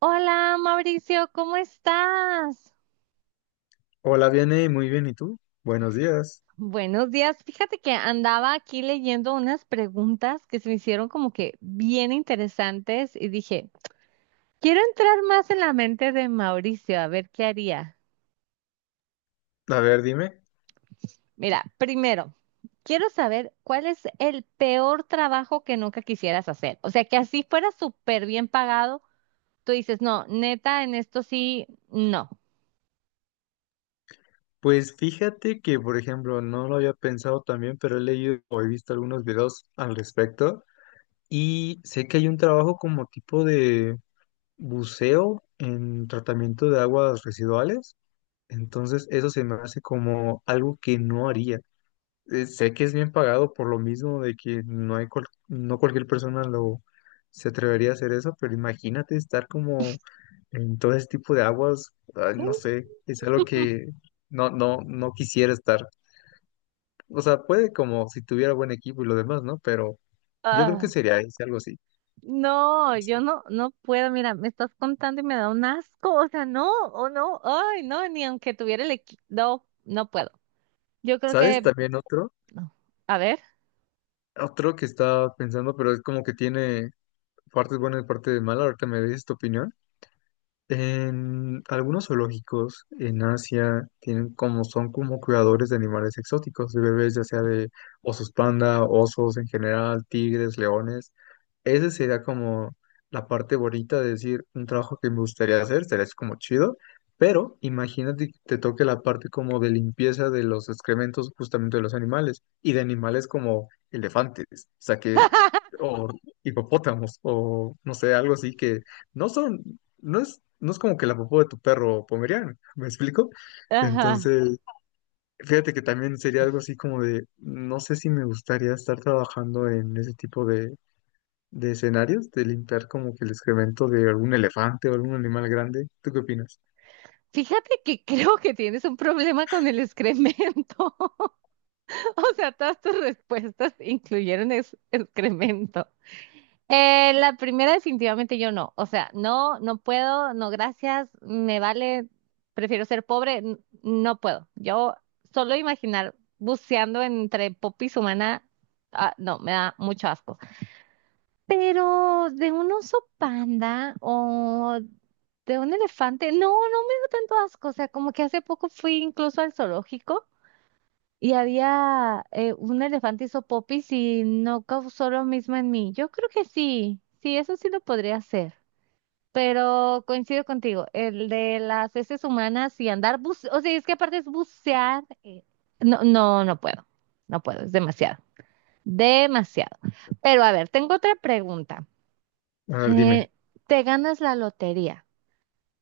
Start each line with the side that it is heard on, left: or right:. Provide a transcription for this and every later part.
right: Hola, Mauricio, ¿cómo estás?
left: Hola, Vianey, muy bien, ¿y tú? Buenos días.
right: Buenos días. Fíjate que andaba aquí leyendo unas preguntas que se me hicieron como que bien interesantes y dije, quiero entrar más en la mente de Mauricio, a ver qué haría.
left: A ver, dime.
right: Mira, primero, quiero saber cuál es el peor trabajo que nunca quisieras hacer. O sea, que así fuera súper bien pagado, tú dices, no, neta, en esto sí, no.
left: Pues fíjate que, por ejemplo, no lo había pensado también, pero he leído o he visto algunos videos al respecto y sé que hay un trabajo como tipo de buceo en tratamiento de aguas residuales. Entonces, eso se me hace como algo que no haría. Sé que es bien pagado por lo mismo de que no hay no cualquier persona lo se atrevería a hacer eso, pero imagínate estar como en todo ese tipo de aguas, ay, no sé, es algo que no, no, no quisiera estar. O sea, puede como si tuviera buen equipo y lo demás, ¿no? Pero yo creo que
right: Ah,
left: sería ese, algo así,
right: no,
left: no
right: yo
left: sé.
right: no, no puedo, mira, me estás contando y me da un asco, o sea, no, o no, ay, no, ni aunque tuviera el equipo, no, no puedo. Yo creo
left: ¿Sabes?
right: que
left: También otro,
right: no. A ver,
left: otro que estaba pensando, pero es como que tiene partes buenas y partes malas. Ahorita me dices tu opinión. En algunos zoológicos en Asia tienen como son como cuidadores de animales exóticos, de bebés, ya sea de osos panda, osos en general, tigres, leones. Ese sería como la parte bonita de decir un trabajo que me gustaría hacer, sería así como chido, pero imagínate que te toque la parte como de limpieza de los excrementos justamente de los animales y de animales como elefantes, o sea que, o hipopótamos, o no sé, algo así que no son no es, no es como que la popó de tu perro pomeriano, ¿me explico?
right: ajá.
left: Entonces, fíjate que también sería algo así como de, no sé si me gustaría estar trabajando en ese tipo de escenarios, de limpiar como que el excremento de algún elefante o algún animal grande. ¿Tú qué opinas?
right: Fíjate que creo que tienes un problema con el excremento. O sea, todas tus respuestas incluyeron excremento. La primera definitivamente yo no. O sea, no, no puedo, no gracias, me vale, prefiero ser pobre, no puedo. Yo solo imaginar buceando entre popis humana, ah, no, me da mucho asco. Pero de un oso panda o de un elefante, no, no me da tanto asco. O sea, como que hace poco fui incluso al zoológico. Y había un elefante hizo popis y no causó lo mismo en mí. Yo creo que sí, sí, eso sí lo podría hacer. Pero coincido contigo, el de las heces humanas y andar o sea, es que aparte es bucear. No, no, no puedo, no puedo, es demasiado, demasiado. Pero a ver, tengo otra pregunta.
left: A ver, dime.
right: Eh, ¿Te ganas la lotería?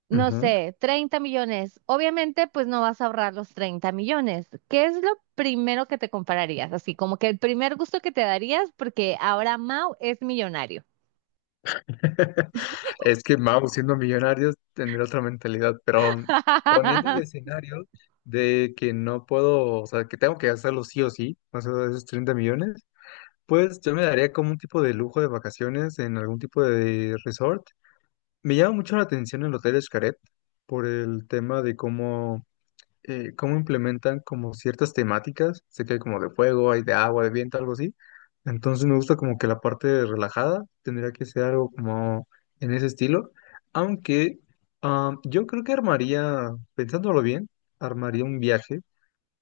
right: No
left: Ujú.
right: sé, 30 millones. Obviamente, pues no vas a ahorrar los 30 millones. ¿Qué es lo primero que te compararías? Así como que el primer gusto que te darías porque ahora Mau es millonario.
left: Es que, vamos, siendo millonarios, tener otra mentalidad, pero poniendo el escenario de que no puedo, o sea, que tengo que hacerlo sí o sí, o sea, esos 30 millones, pues yo me daría como un tipo de lujo de vacaciones en algún tipo de resort. Me llama mucho la atención el Hotel Xcaret por el tema de cómo, cómo implementan como ciertas temáticas. Sé que hay como de fuego, hay de agua, de viento, algo así. Entonces me gusta como que la parte relajada tendría que ser algo como en ese estilo. Aunque ah, yo creo que armaría, pensándolo bien, armaría un viaje,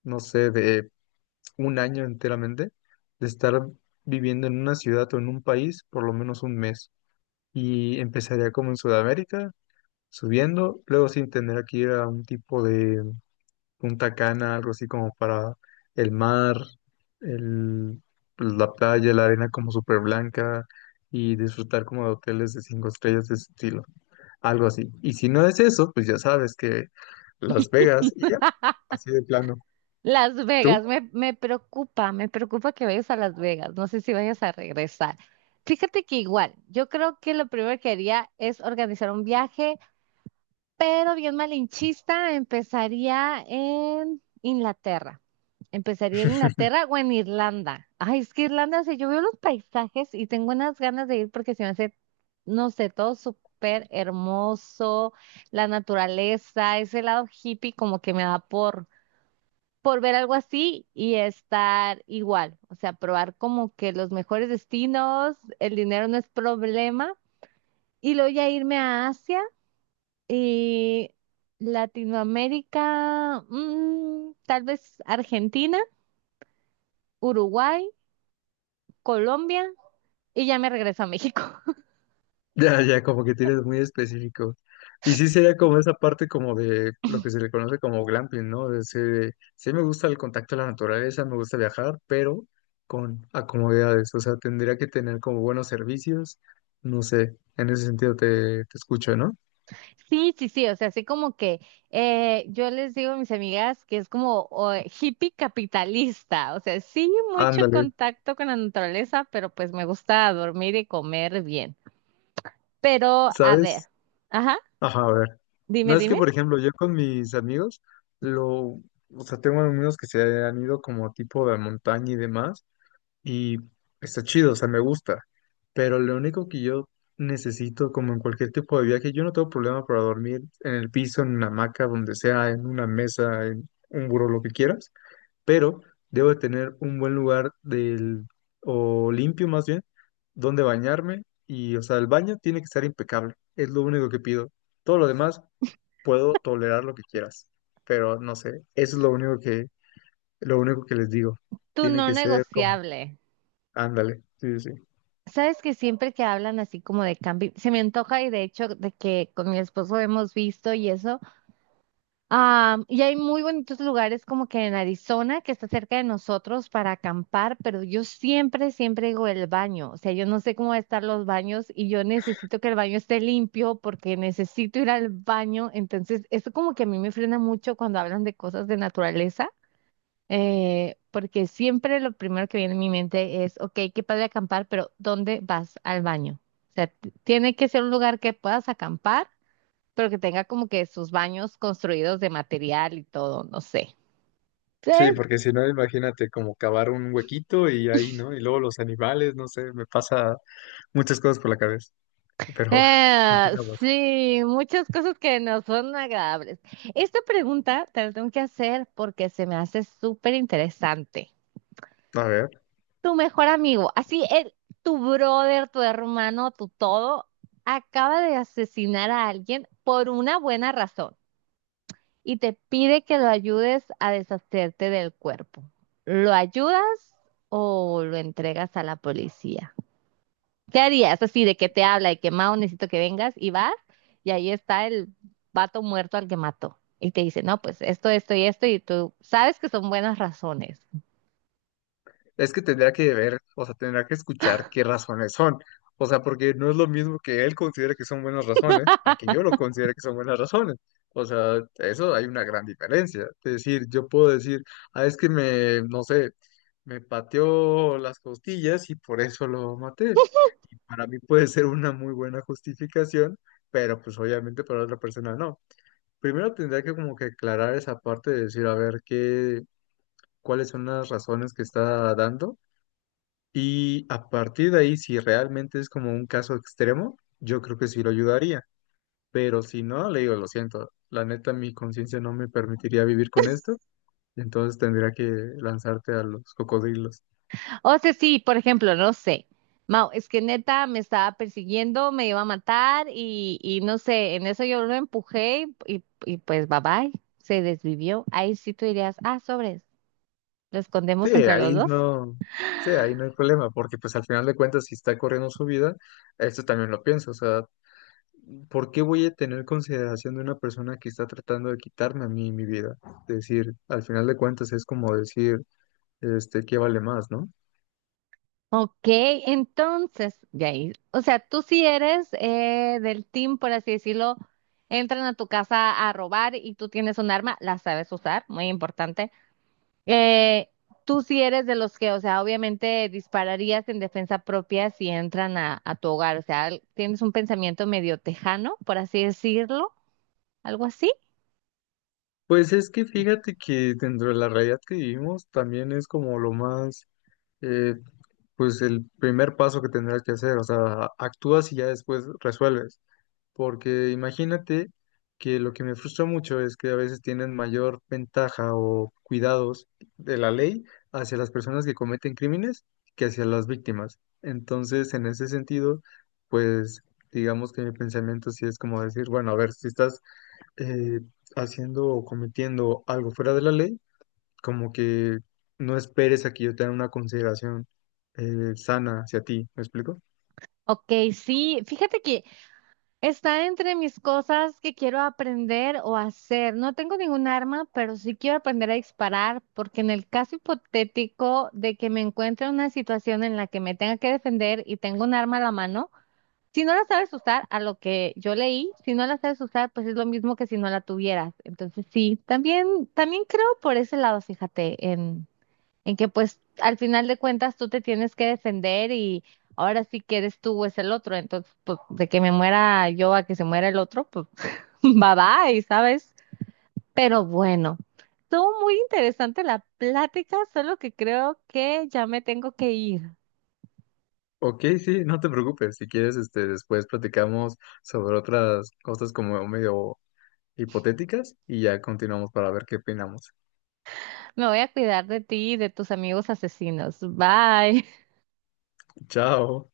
left: no sé, de un año enteramente de estar viviendo en una ciudad o en un país por lo menos un mes. Y empezaría como en Sudamérica, subiendo, luego sin tener que ir a un tipo de Punta Cana, algo así como para el mar, el, pues, la playa, la arena como súper blanca y disfrutar como de hoteles de cinco estrellas de ese estilo, algo así. Y si no es eso, pues ya sabes que Las Vegas y ya, así de plano.
right: Las
left: ¿Tú?
right: Vegas, me, me preocupa que vayas a Las Vegas. No sé si vayas a regresar. Fíjate que igual, yo creo que lo primero que haría es organizar un viaje pero bien malinchista, empezaría en Inglaterra. Empezaría en Inglaterra o en Irlanda. Ay, es que Irlanda, o sea, yo veo los paisajes y tengo unas ganas de ir porque se me hace, no sé, todo súper hermoso, la naturaleza, ese lado hippie como que me da por ver algo así y estar igual. O sea, probar como que los mejores destinos, el dinero no es problema. Y luego ya irme a Asia y Latinoamérica, mm, tal vez Argentina, Uruguay, Colombia y ya me regreso a México.
left: Ya, ya, como que tienes muy específico. Y sí sería como esa parte como de lo que se le conoce como glamping, ¿no? Sí me gusta el contacto a la naturaleza, me gusta viajar, pero con acomodidades. O sea, tendría que tener como buenos servicios. No sé, en ese sentido te escucho, ¿no?
right: Sí, sí, sí, o sea, así como que yo les digo a mis amigas que es como o, hippie capitalista, o sea, sí, mucho
left: Ándale,
right: contacto con la naturaleza, pero pues me gusta dormir y comer bien. Pero, a ver,
left: ¿sabes?
right: ajá,
left: Ajá, a ver. No
right: dime,
left: es que,
right: dime,
left: por ejemplo, yo con mis amigos, lo, o sea, tengo amigos que se han ido como tipo de montaña y demás, y está chido, o sea, me gusta. Pero lo único que yo necesito, como en cualquier tipo de viaje, yo no tengo problema para dormir en el piso, en una hamaca, donde sea, en una mesa, en un buró, lo que quieras, pero debo de tener un buen lugar del, o limpio más bien, donde bañarme y, o sea, el baño tiene que estar impecable, es lo único que pido. Todo lo demás puedo tolerar lo que quieras, pero no sé, eso es lo único que les digo.
right: tu
left: Tiene
right: no
left: que ser como,
right: negociable.
left: ándale, sí, sí, sí.
right: Sabes que siempre que hablan así como de cambio, se me antoja y de hecho de que con mi esposo hemos visto y eso. Y hay muy bonitos lugares como que en Arizona, que está cerca de nosotros para acampar, pero yo siempre, siempre digo el baño. O sea, yo no sé cómo van a estar los baños y yo necesito que el baño esté limpio porque necesito ir al baño. Entonces, eso como que a mí me frena mucho cuando hablan de cosas de naturaleza. Porque siempre lo primero que viene a mi mente es, ok, qué padre acampar, pero ¿dónde vas al baño? O sea, tiene que ser un lugar que puedas acampar, pero que tenga como que sus baños construidos de material y todo, no sé.
left: Sí,
right: Entonces,
left: porque si no, imagínate como cavar un huequito y ahí, ¿no? Y luego los animales, no sé, me pasa muchas cosas por la cabeza. Pero
right: eh,
left: continuamos.
right: sí, muchas cosas que no son agradables. Esta pregunta te la tengo que hacer porque se me hace súper interesante.
left: A ver.
right: Tu mejor amigo, así el, tu brother, tu hermano, tu todo, acaba de asesinar a alguien por una buena razón y te pide que lo ayudes a deshacerte del cuerpo. ¿Lo ayudas o lo entregas a la policía? ¿Qué harías? Así de que te habla y que Mao necesito que vengas y vas y ahí está el vato muerto al que mató. Y te dice, no, pues esto y esto, y tú sabes que son buenas razones.
left: Es que tendría que ver, o sea, tendría que escuchar qué razones son. O sea, porque no es lo mismo que él considere que son buenas razones a que yo lo considere que son buenas razones. O sea, eso hay una gran diferencia. Es decir, yo puedo decir, ah, es que me, no sé, me pateó las costillas y por eso lo maté. Y para mí puede ser una muy buena justificación, pero pues obviamente para otra persona no. Primero tendría que como que aclarar esa parte de decir, a ver, qué, cuáles son las razones que está dando y a partir de ahí, si realmente es como un caso extremo, yo creo que sí lo ayudaría. Pero si no, le digo, lo siento, la neta, mi conciencia no me permitiría vivir con esto, entonces tendría que lanzarte a los cocodrilos.
right: O sea, sí, por ejemplo, no sé. Mau, es que neta me estaba persiguiendo, me iba a matar y no sé, en eso yo lo empujé y pues bye bye, se desvivió. Ahí sí tú dirías, ah, sobres, lo
left: Sí,
right: escondemos entre los
left: ahí
right: dos.
left: no, sí, ahí no hay problema, porque pues al final de cuentas, si está corriendo su vida, esto también lo pienso, o sea, ¿por qué voy a tener consideración de una persona que está tratando de quitarme a mí mi vida? Es decir, al final de cuentas es como decir, este, ¿qué vale más, no?
right: Ok, entonces, de ahí, o sea, tú sí eres del team, por así decirlo, entran a tu casa a robar y tú tienes un arma, la sabes usar, muy importante. Eh, Tú sí eres de los que, o sea, obviamente dispararías en defensa propia si entran a tu hogar, o sea, tienes un pensamiento medio tejano, por así decirlo, algo así.
left: Pues es que fíjate que dentro de la realidad que vivimos también es como lo más, eh, pues el primer paso que tendrás que hacer, o sea, actúas y ya después resuelves, porque imagínate que lo que me frustra mucho es que a veces tienen mayor ventaja o cuidados de la ley hacia las personas que cometen crímenes que hacia las víctimas. Entonces, en ese sentido, pues digamos que mi pensamiento sí es como decir, bueno, a ver, si estás eh, haciendo o cometiendo algo fuera de la ley, como que no esperes a que yo tenga una consideración, sana hacia ti, ¿me explico?
right: Ok, sí, fíjate que está entre mis cosas que quiero aprender o hacer. No tengo ningún arma, pero sí quiero aprender a disparar, porque en el caso hipotético de que me encuentre en una situación en la que me tenga que defender y tengo un arma a la mano, si no la sabes usar, a lo que yo leí, si no la sabes usar, pues es lo mismo que si no la tuvieras. Entonces sí, también, también creo por ese lado, fíjate, en que pues al final de cuentas tú te tienes que defender y ahora sí que eres tú o es el otro. Entonces, pues de que me muera yo a que se muera el otro, pues bye bye, ¿sabes? Pero bueno, estuvo muy interesante la plática, solo que creo que ya me tengo que ir.
left: Ok, sí, no te preocupes, si quieres, este, después platicamos sobre otras cosas como medio hipotéticas y ya continuamos para ver qué opinamos.
right: Me voy a cuidar de ti y de tus amigos asesinos. Bye.
left: Chao.